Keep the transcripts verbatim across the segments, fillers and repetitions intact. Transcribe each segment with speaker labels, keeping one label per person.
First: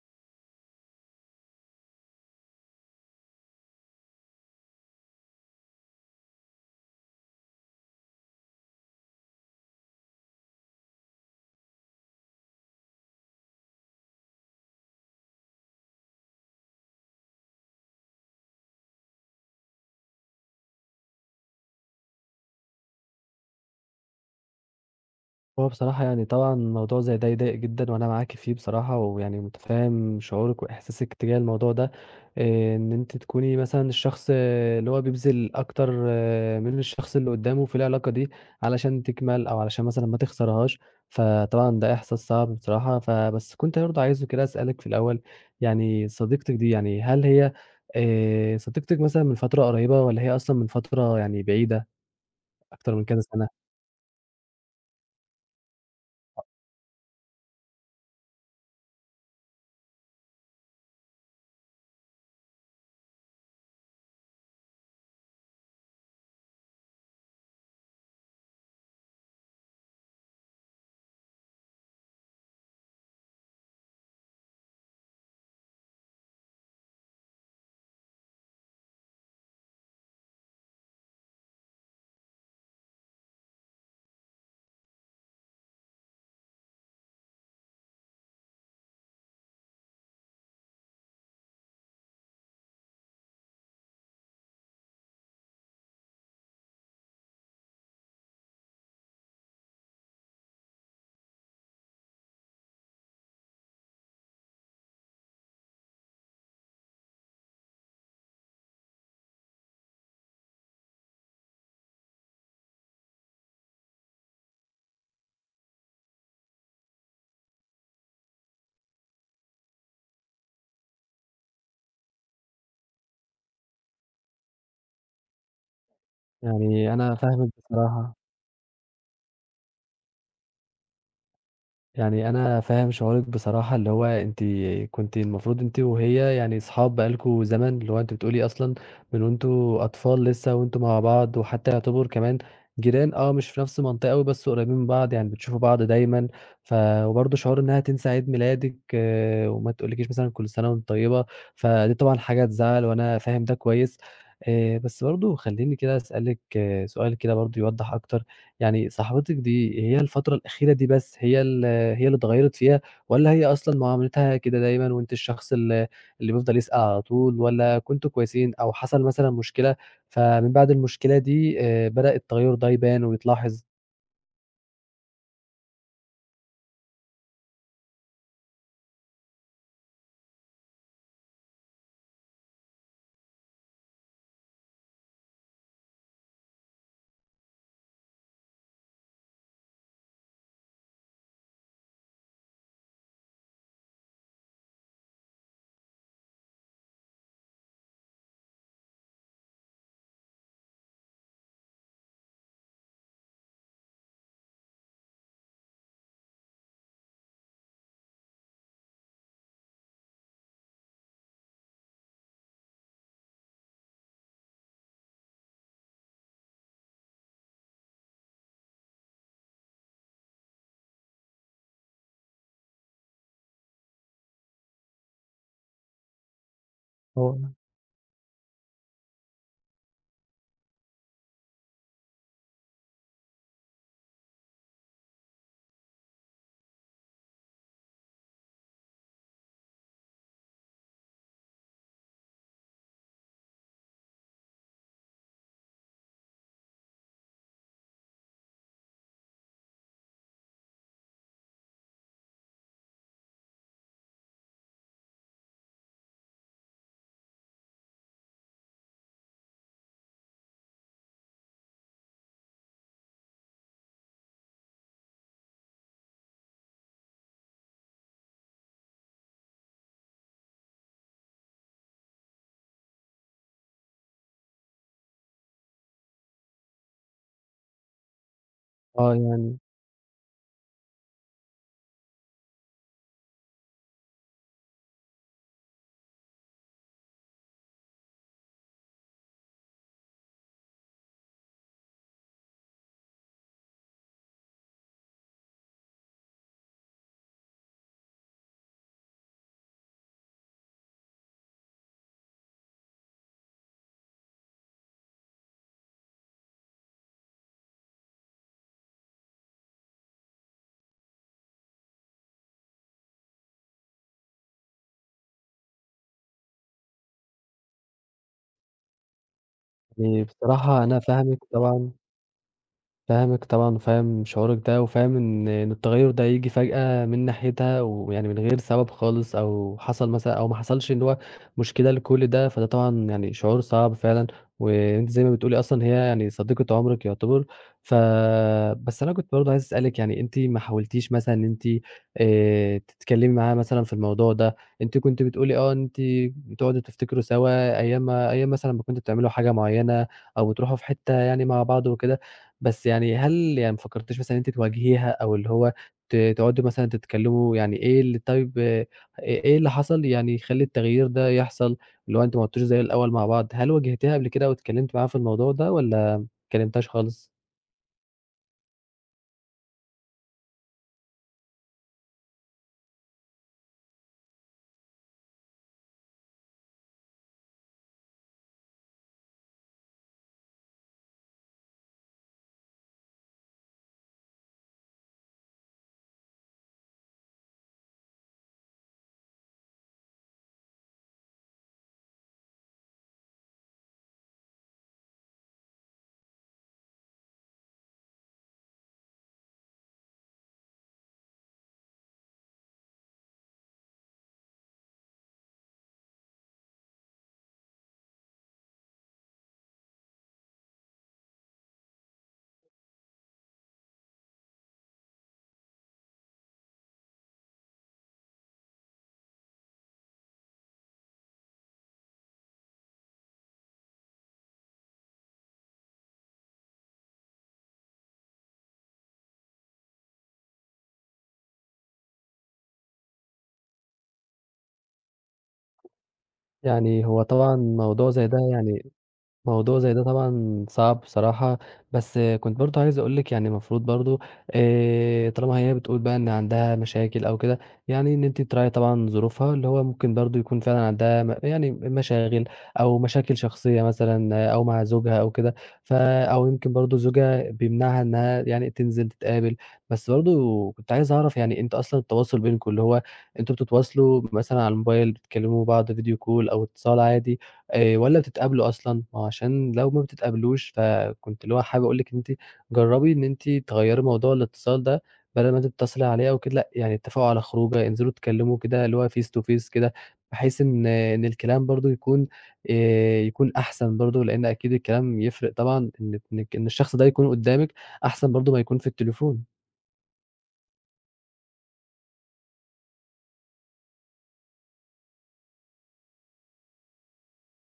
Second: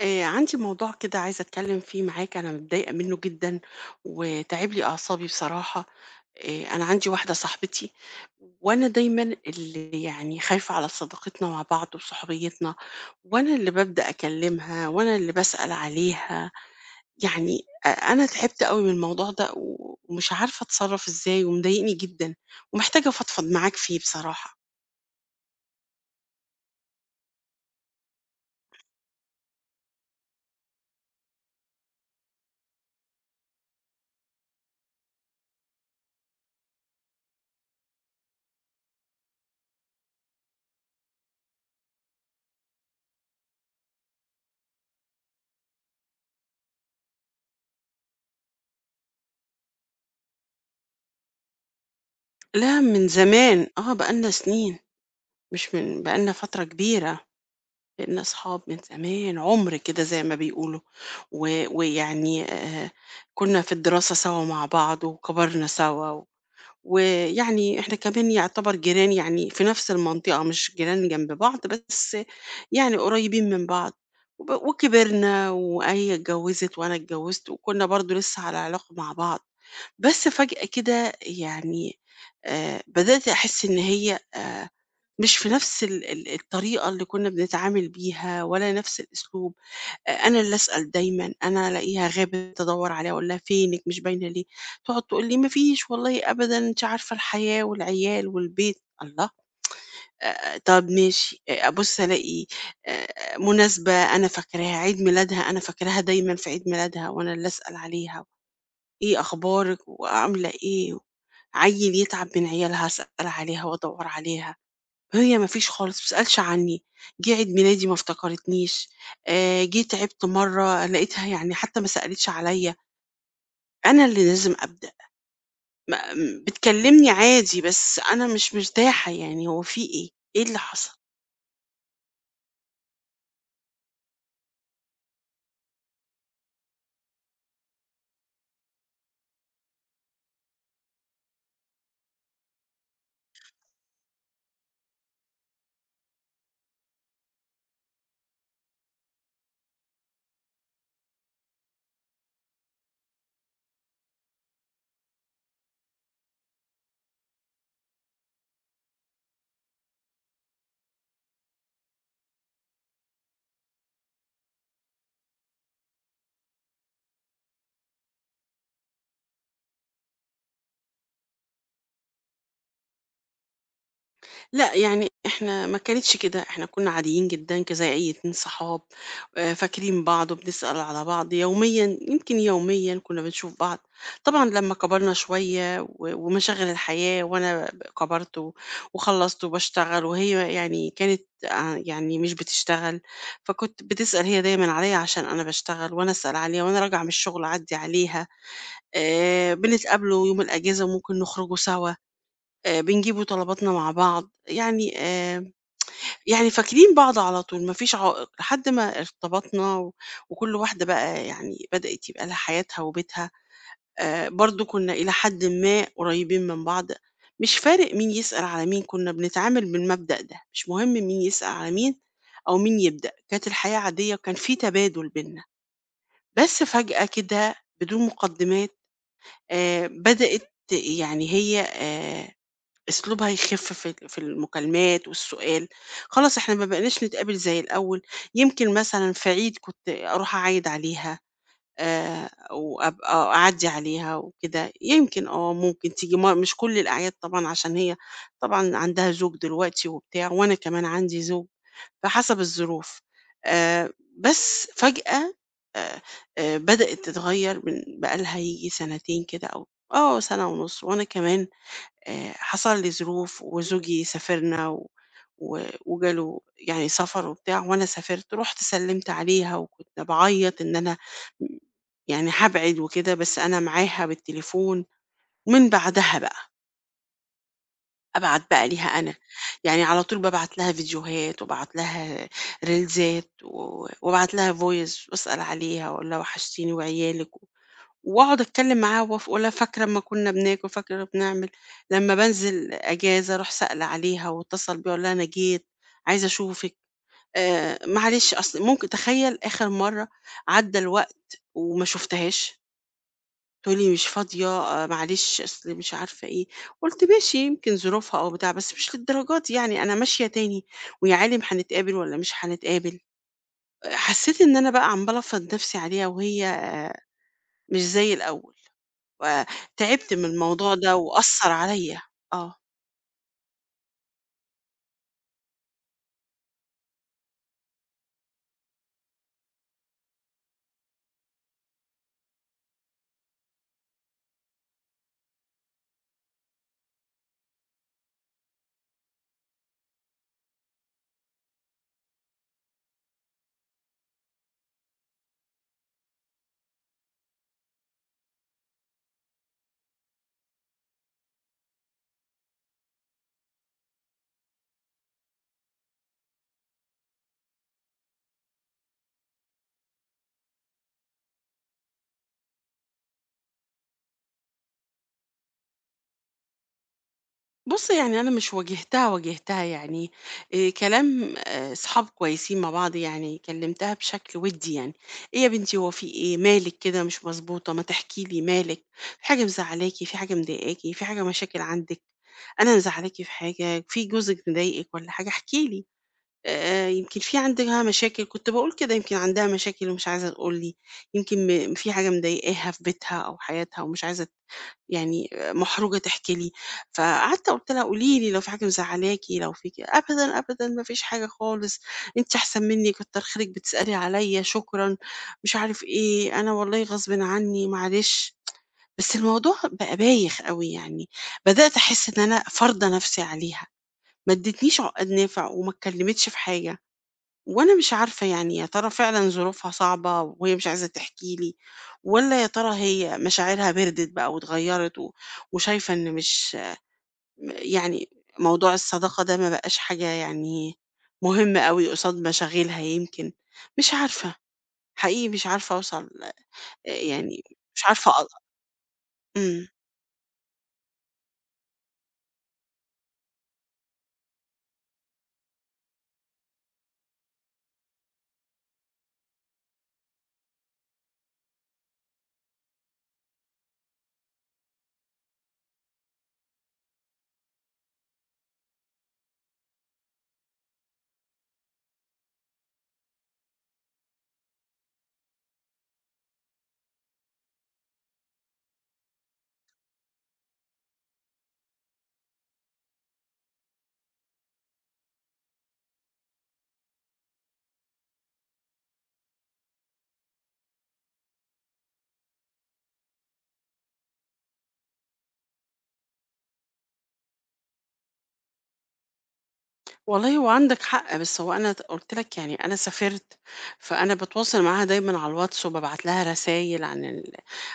Speaker 1: آآ، عندي موضوع كده عايزة أتكلم فيه معاك، أنا متضايقة منه جدًا وتاعب لي أعصابي بصراحة. آآ، أنا عندي واحدة صاحبتي وأنا دايمًا اللي يعني خايفة على صداقتنا مع بعض وصحوبيتنا، وأنا اللي بابدأ أكلمها وأنا اللي باسأل عليها، يعني أ أنا تعبت أوي من الموضوع ده و ومش عارفة أتصرّف إزاي ومضايقني جدًا ومحتاجة أفضفض معاك فيه بصراحة.
Speaker 2: هو بصراحة يعني طبعًا موضوع زي ده يضايق جدًا، وأنا معاكِ فيه بصراحة، ويعني متفهم شعورِك وإحساسِك تجاه الموضوع ده، آآ إن أنتِ تكوني مثلًا الشخص، آه، اللي هو بيبذل أكتر، آه، من الشخص اللي قدامه في العلاقة دي علشان تكمل أو علشان مثلًا ما تخسرهاش. فطبعًا ده إحساس صعب بصراحة. فبس كنت برضه عايزه كده أسألِك في الأول، يعني صديقتِك دي، يعني هل هي آآ صديقتِك مثلًا من فترة قريبة، والّا هي أصلًا من فترة يعني بعيدة،
Speaker 1: لا
Speaker 2: أكتر من
Speaker 1: من
Speaker 2: كذا سنة؟
Speaker 1: زمان، آه، بقى لنا سنين، مش من بقى لنا فترة كبيرة. بقينا أصحاب من زمان عُمر كده زي ما بيقولوا، و ويعني آآ كنا في الدراسة سوا مع بعض وكبرنا سوا، و- ويعني إحنا كمان يعتبر جيران يعني في نفس المنطقة مش جيران جنب بعض، بس يعني قريبين من بعض، وب وكبرنا وهي اتجوّزت وأنا اتجوّزت وكنا برضه لسه على علاقة مع بعض، بس فجأة كده يعني آآ بدأت أحس إن هي آآ مش في نفس ال ال الطريقة اللي كنا بنتعامل بيها ولا نفس الأسلوب، أ أنا اللي أسأل دايمًا، أنا ألاقيها غابت أدوّر عليها أقول لها: "فينِك مش باينة ليه؟" تقعد تقول لي: "ما فيش والله أبدًا، أنتِ عارفة الحياة والعيال والبيت." الله! آآ طب ماشي، أ أبُص ألاقي آآ مناسبة أنا فاكراها، عيد ميلادها أنا فاكراها دايمًا في عيد ميلادها وأنا اللي أسأل عليها، "إيه أخبارِك وعاملة إيه؟" عيّل يتعب من عيالها أسأل عليها وأدوّر عليها. هي ما فيش خالص، ما بتسألش عني، جِه عيد ميلادي ما افتكرتنيش، آآ، جِه تعبت مرّة لقيتها يعني حتى ما سألتش عليَّ، أنا اللي لازم أبدأ، ما م-
Speaker 2: يعني
Speaker 1: بتكلمني
Speaker 2: أنا فاهمِك
Speaker 1: عادي بس
Speaker 2: بصراحة.
Speaker 1: أنا مش مرتاحة يعني هو في إيه؟ إيه اللي حصل؟
Speaker 2: يعني أنا فاهم شعورِك بصراحة، اللي هو أنتِ كنتِ المفروض أنتِ وهي يعني صحاب بقى لكم زمن، اللي هو أنتِ بتقولي أصلًا من وأنتم أطفال لسه وأنتم مع بعض، وحتى يعتبر كمان جيران، آه، مش في نفس المنطقة أوي بس قريبين من بعض، يعني بتشوفوا بعض دايمًا، ف وبرضه شعور إنها تنسى عيد ميلادِك، آه، وما تقولكيش مثلًا كل سنة وأنتِ طيبة، فدي طبعًا حاجة تزعل وأنا فاهم ده كويس. آآ، بس برضه خلّيني كده أسألِك، آه، سؤال كده برضه يوضّح أكتر. يعني صاحبتِك دي، هي الفترة الأخيرة دي بس هي ال هي اللي اتغيّرت فيها، والّا هي أصلًا معاملتها كده دايمًا وأنتِ الشخص ال اللي بيفضل يسأل على طول، والّا كنتم كويسين أو حصل مثلًا مشكلة، فمن بعد المشكلة دي آآ بدأ التغيُّر ده يبان ويتلاحظ؟
Speaker 1: لأ، يعني إحنا ما كانتش كده، إحنا كنا عاديين جدًا ك زي أي اتنين صحاب، آآ فاكرين بعض وبنسأل على بعض يوميًا، يمكن يوميًا كنا بنشوف بعض. طبعًا لمّا كبرنا شوية و ومشاغل الحياة وأنا ب كبرت و وخلّصت وباشتغل وهي يعني كانت آآ يعني مش بتشتغل، فكنت بتسأل هي دايمًا عليّا عشان أنا باشتغل وأنا أسأل عليها وأنا راجعة من الشغل أعدّي عليها، آآ بنتقابلوا يوم الأجازة وممكن نخرجوا سوا. آآ بنجيبوا طلباتنا مع بعض، يعني آآ يعني فاكرين بعض على طول، ما فيش عائق، لحد ما ارتبطنا و وكل واحدة بقى يعني بدأت يبقى لها حياتها وبيتها، آآ برضه كنا إلى حدٍ ما قريبين من بعض، مش فارق مين يسأل على مين، كنا بنتعامل بالمبدأ ده، مش مهم مين يسأل على مين أو مين يبدأ، كانت الحياة عادية وكان في تبادل بيننا، بس فجأة
Speaker 2: هو،
Speaker 1: كده بدون مقدمات آآ بدأت يعني هي آآ أسلوبها يخف في ال في المكالمات والسؤال، خلاص إحنا ما بقيناش نتقابل زي الأول، يمكن مثلًا في عيد كنت أروح أعايد عليها، آآ، وأبقى أعدّي عليها وكده، يمكن آه، ممكن تيجي ما مش كل الأعياد طبعًا عشان هي طبعًا عندها زوج دلوقتي وبتاع، وأنا كمان عندي زوج، فحسب الظروف. آآ، بس فجأة آآ، آآ، بدأت تتغيّر من بقى لها ييجي سنتين كده أو آه، سنة ونُص، وأنا كمان آآ حصل لي ظروف وزوجي سافرنا و و وجاله يعني سفر وبتاع وأنا سافرت، رُحت سلِّمت عليها وكنت باعيّط إن أنا م يعني هابعد وكده، بس أنا معاها بالتليفون، ومن بعدها بقى أبعت بقى ليها أنا،
Speaker 2: آه، يعني
Speaker 1: يعني على طول بابعت لها فيديوهات وابعت لها ريلزات و وابعت لها voice وأسأل عليها وأقول لها وحشتيني وعيالِك و واقعد اتكلم معاه وهو ف اقول لها فاكرة أمّا كنا بناكل، فاكرة لمّا بنعمل، لمّا بانزل أجازة أروح سائلة عليها وأتصل بيها أقول لها أنا جيت، عايزة أشوفِك، آآ معلش أصل ممكن تخيّل آخر مرّة عدّى الوقت وما شُفتهاش، تقول لي مش فاضية، آآ معلش أصل مش عارفة إيه، قُلت ماشي يمكن ظروفها أو بتاع، بس مش للدرجة دي يعني أنا ماشية تاني ويا عالِم هنتقابل والّا مش هنتقابل، آه، حسّيت إن أنا بقى عمّالة أفرض نَفْسي عليها وهي آه، مش زي الأول. وتعبت من
Speaker 2: يعني
Speaker 1: الموضوع
Speaker 2: بصراحة
Speaker 1: ده
Speaker 2: أنا فاهمِك
Speaker 1: وأثّر
Speaker 2: طبعًا.
Speaker 1: عليَّ. آه.
Speaker 2: فاهمِك طبعًا وفاهم شعورِك ده، وفاهم إن إن التغيُّر ده ييجي فجأة من ناحيتها ويعني من غير سبب خالص، أو حصل مثلًا أو ما حصلش اللي هو مشكلة لكل ده، فده طبعًا يعني شعور صعب فعلًا. وأنتِ زي ما بتقولي أصلًا هي يعني صديقة عمرِك يعتبر. ف بس أنا كنت برضه عايز أسألِك، يعني أنتِ ما حاولتيش مثلًا إن أنتِ آآ تتكلّمي معاها مثلًا في الموضوع ده. أنتِ كنتِ بتقولي، آه، أنتِ بتقعدوا تفتكروا سوا أيام ما أيام مثلًا ما كنتم بتعملوا حاجة معيّنة، أو بتروحوا في حتّة يعني مع بعض وكده. بس يعني هل يعني ما فكرتيش مثلًا إن أنتِ تواجهيها، أو اللي هو ت تقعدوا مثلًا تتكلموا، يعني إيه اللي، طيب، إ إيه اللي حصل يعني يخلّي التغيير ده يحصل، اللي هو أنتم ما عدتوش زي الأول مع بعض؟ هل واجهتيها قبل كده واتكلمتِ معاها في الموضوع ده والّا ما اتكلمتيهاش خالص؟
Speaker 1: بُص، يعني أنا مش واجهتها واجهتها يعني آآ كلام آآ صحاب كويسين مع بعض يعني كلّمتها بشكل وِدّي يعني، "إيه يا بنتي هو في إيه، مالِك كده مش مضبوطة، ما تحكي لي مالِك، في حاجة مزعّلاكِ، في حاجة مضايقاكِ، في حاجة مشاكل عندِك، أنا مزعّلاكِ في حاجة، في جوزِك مضايقِك والّا حاجة، احكي لي، آآ يمكن في عندها مشاكل." كنت باقول كده: "يمكن عندها مشاكل ومش عايزة تقول لي، يمكن م في حاجة مضايقاها في بيتها أو حياتها ومش عايزة يعني محرجة تحكي لي." فقعدت قُلت لها: "قولي لي لو في حاجة مزعلاكِ، لو فيكِ." "أبدًا، أبدًا، ما فيش حاجة خالص، أنتِ أحسن مني، كتّر خيرِك بتسألي عليَّ، شكرًا." مش عارف إيه، "أنا والله غصبٍ عني، معلش." بس الموضوع بقى بايخ أوي يعني، بدأت أحس إن أنا فارضة نفسي عليها، ما ادتنيش عقاد نافع وما اتكلمتش في حاجة. وأنا مش عارفة يعني يا ترى فعلا ظروفها صعبة وهي مش عايزة تحكي لي ولا يا ترى هي مشاعرها بردت بقى واتغيرت و- وشايفة إن مش يعني موضوع الصداقة ده ما بقاش حاجة يعني مهمة قوي قصاد مشاغلها، يمكن مش عارفة، حقيقي مش عارفة أوصل
Speaker 2: يعني هو
Speaker 1: يعني
Speaker 2: طبعًا
Speaker 1: مش
Speaker 2: موضوع
Speaker 1: عارفة أ...
Speaker 2: زي ده يعني
Speaker 1: مم.
Speaker 2: موضوع زي ده طبعًا صعب بصراحة. بس كنت برضه عايز أقول لِك، يعني المفروض برضه، آآ، طالما هي بتقول بقى إن عندها مشاكل أو كده، يعني إن أنتِ تراعي طبعًا ظروفها، اللي هو ممكن برضه يكون فعلًا عندها م يعني مشاغل، أو مشاكل شخصية مثلًا، أو مع زوجها أو كده، ف أو يمكن برضه زوجها بيمنعها إنها يعني تنزل تتقابل. بس برضه كنت عايز أعرف يعني أنتوا أصلًا التواصل بينكم، اللي هو أنتوا بتتواصلوا مثلًا على الموبايل، بتكلموا بعض فيديو كول أو اتصال عادي؟ آآ والّا بتتقابلوا أصلًا؟ ما هو عشان لو ما بتتقابلوش، فكنت اللي هو حابب أقول لِك إن أنتِ جرّبي إن أنتِ تغيّري موضوع الاتصال ده، بدل ما تتصلي عليها وكده، لأ، يعني اتفقوا على خروجة، انزلوا اتكلموا كده اللي هو face to face كده، بحيث إن إن الكلام برضه يكون آآ يكون أحسن برضه، لإن أكيد الكلام يفرق طبعًا إنِّك إنِّك إن الشخص ده يكون قدّامِك أحسن برضه ما يكون في التليفون.
Speaker 1: والله هو عندك حق بس هو أنا ت قُلت لك يعني أنا سافرت، فأنا باتواصل معاها دايمًا على الواتس وبابعت لها رسايل عن ال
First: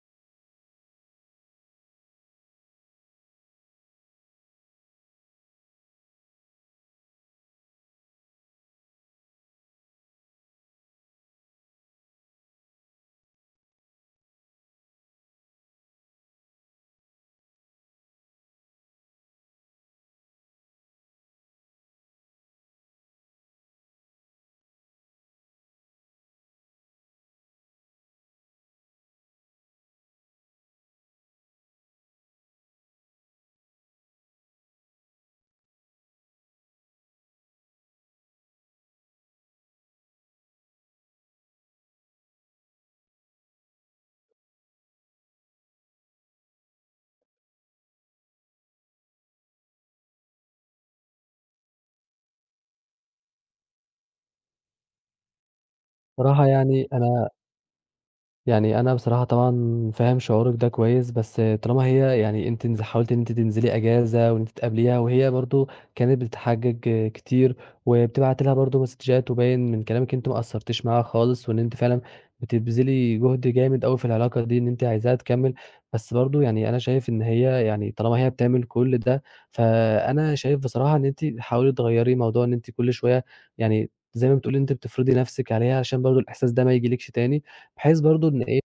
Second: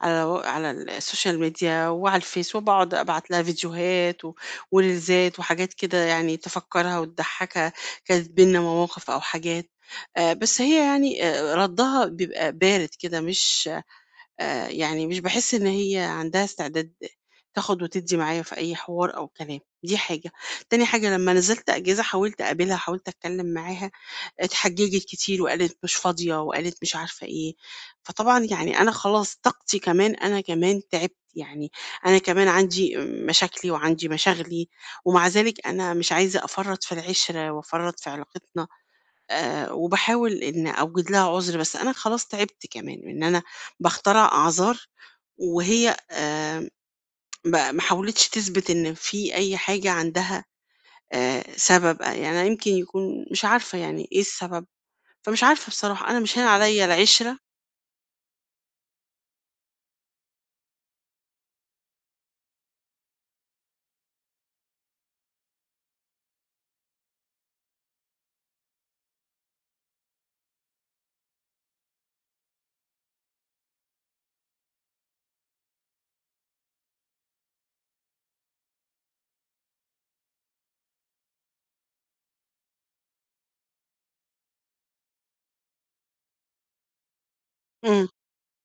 Speaker 1: على و على السوشيال ميديا وعلى الفيس وباقعد أبعت لها فيديوهات و وريلزات وحاجات كده يعني تفكّرها وتضحّكها، كانت بيننا مواقف أو حاجات، آآ بس هي يعني آآ ردّها بيبقى بارد كده مش آآ يعني مش باحس إن هي عندها استعداد تاخد وتدّي معايا في أي حوار أو كلام، دي حاجة. تاني حاجة لمّا نزلت أجازة حاولت أقابلها، حاولت أتكلّم معاها، اتحججت كتير وقالت مش فاضية وقالت مش عارفة إيه. فطبعًا يعني أنا خلاص طاقتي كمان أنا كمان تعبت، يعني أنا كمان عندي مشاكلي وعندي مشاغلي، ومع ذلك أنا مش عايزة أفرّط في العِشرة وأفرّط في علاقتنا. آآ وباحاول إن أوجد لها عُذر، بس أنا خلاص تعبت كمان إن أنا باخترع أعذار وهي آآ ما ما حاولتش تثبت إن في أي حاجة عندها آآ سبب، آه، يعني أنا يمكن يكون مش عارفة يعني إيه السبب، فمش عارفة بصراحة، أنا مش
Speaker 2: بصراحة
Speaker 1: هين عليَّ
Speaker 2: يعني أنا
Speaker 1: العِشرة.
Speaker 2: يعني أنا بصراحة طبعًا فاهم شعورِك ده كويس. بس طالما هي يعني أنتِ نز حاولتِ إن أنتِ تنزلي إجازة وإن أنتِ تقابليها، وهي برضه كانت بتتحجج كتير، وبتبعت لها برضه مسدجات، وباين من كلامِك أنتِ ما قصّرتيش معاها خالص، وإن أنتِ فعلًا بتبذلي جهد جامد أوي في العلاقة دي، إن أنتِ عايزاها تكمّل. بس برضه يعني أنا شايف إن هي، يعني طالما هي بتعمل كل ده، فأنا شايف بصراحة إن أنتِ حاولي تغيّري موضوع إن أنتِ كل شوية، يعني زي ما بتقولي إن أنتِ بتفرضي نفسِك عليها، عشان برضه الإحساس ده ما ييجيلكش تاني. بحيث
Speaker 1: إمم.
Speaker 2: برضه إن إيه،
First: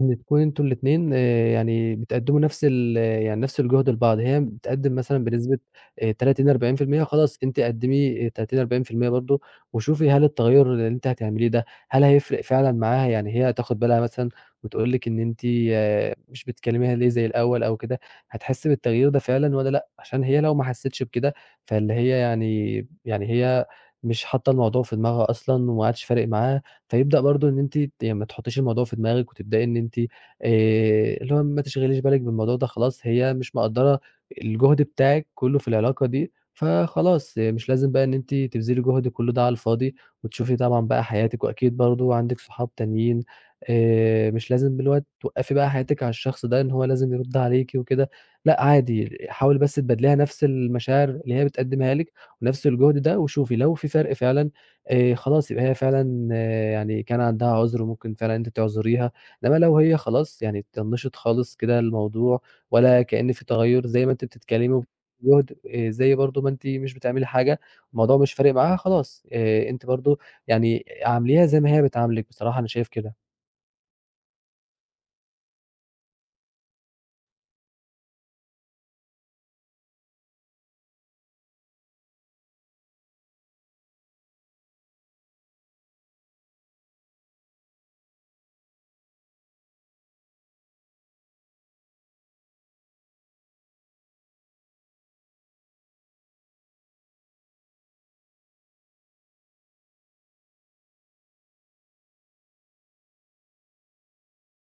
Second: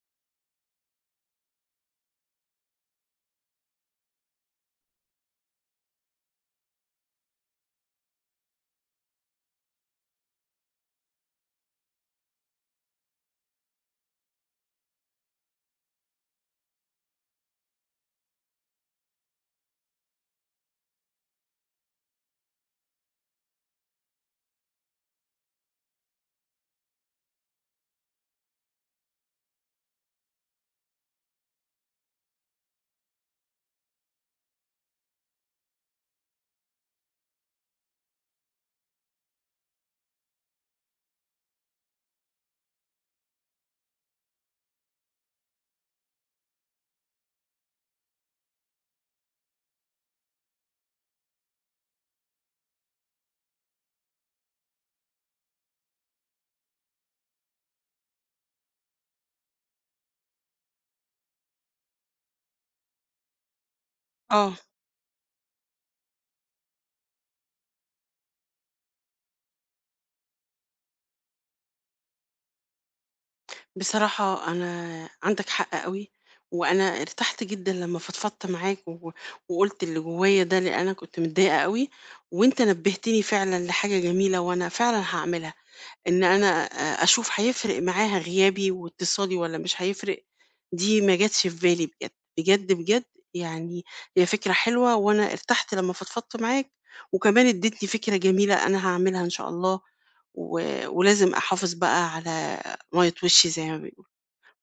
Speaker 2: إن تكونوا أنتم الاتنين آآ يعني بتقدّموا نفس ال يعني نفس الجهد لبعض. هي بتقدّم مثلًا بنسبة آآ تلاتين، أربعين في المية خلاص، أنتِ قدّمي تلاتين، أربعين في المية برضه، وشوفي هل التغيّر اللي أنتِ هتعمليه ده، هل هيفرق فعلًا معاها؟ يعني هي هتاخد بالها مثلًا وتقول لِك إن أنتِ، آه، مش بتكلميها ليه زي الأول أو كده، هتحس بالتغيير ده فعلًا والّا لأ؟ عشان هي لو ما حسّتش بكده، فاللي هي يعني يعني هي مش حاطة الموضوع في دماغها أصلًا وما عادش فارق معاها. فيبدأ برضه إن أنتِ ت يعني ما تحطّيش الموضوع في دماغِك وتبدئي إن أنتِ آآ اللي هو ما تشغليش بالِك بالموضوع ده، خلاص هي مش مقدّرة الجهد بتاعِك كُلّه في العلاقة دي. فخلاص، آه، مش لازم بقى إن أنتِ تبذلي جهد كُلّه ده على الفاضي، وتشوفي طبعًا بقى حياتِك، وأكيد برضه عندِك صحاب تانيين، آآ مش لازم اللي هو توقّفي بقى حياتِك على الشخص ده إن هو لازم يرُد عليكِ وكده. لأ، عادي، حاولي بس تبادليها نَفْس المشاعر اللي هي بتقدّمها لِك ونَفْس الجهد ده، وشوفي لو في فرق فعلًا، آآ خلاص يبقى هي فعلًا، آه، يعني كان عندها عُذر، وممكن فعلًا أنتِ تعذريها. إنّما لو هي خلاص يعني طنِّشت خالص كده الموضوع، ولا كإن في تغيُّر زي ما أنتِ
Speaker 1: آه.
Speaker 2: بتتكلّمي، وبجهد آآ زي برضه ما أنتِ مش بتعملي حاجة، الموضوع مش فارق معاها خلاص، آآ أنتِ برضه يعني عامليها زي ما هي بتعاملِك. بصراحة أنا شايف كده.
Speaker 1: بصراحة أنا عندك حق أوي، وأنا ارتحت جدًا لمّا فضفضت معاك و وقُلت اللي جوايا ده، لإن أنا كنت متضايقة أوي، وأنت نبهتني فعلًا لحاجة جميلة وأنا فعلًا هاعملها. إن أنا أ أشوف هيفرق معاها غيابي واتصالي والّا مش هيفرق، دي ما جاتش في بالي بجد، بجد، بجد يعني هي فكرة حلوة وأنا ارتحت لمّا فضفضت معاك، وكمان اديتني فكرة جميلة أنا هاعملها إن شاء الله، و ولازم أحافظ بقى على مَيّة وشّي زي ما بيقولوا،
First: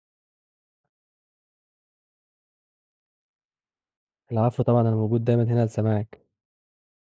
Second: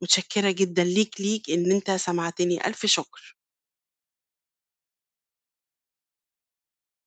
Speaker 1: متشكرة جدًا ليك، ليك إن أنت سمعتني، ألف شكر.
Speaker 2: العفو طبعًا، أنا موجود دايمًا هنا لسماعِك.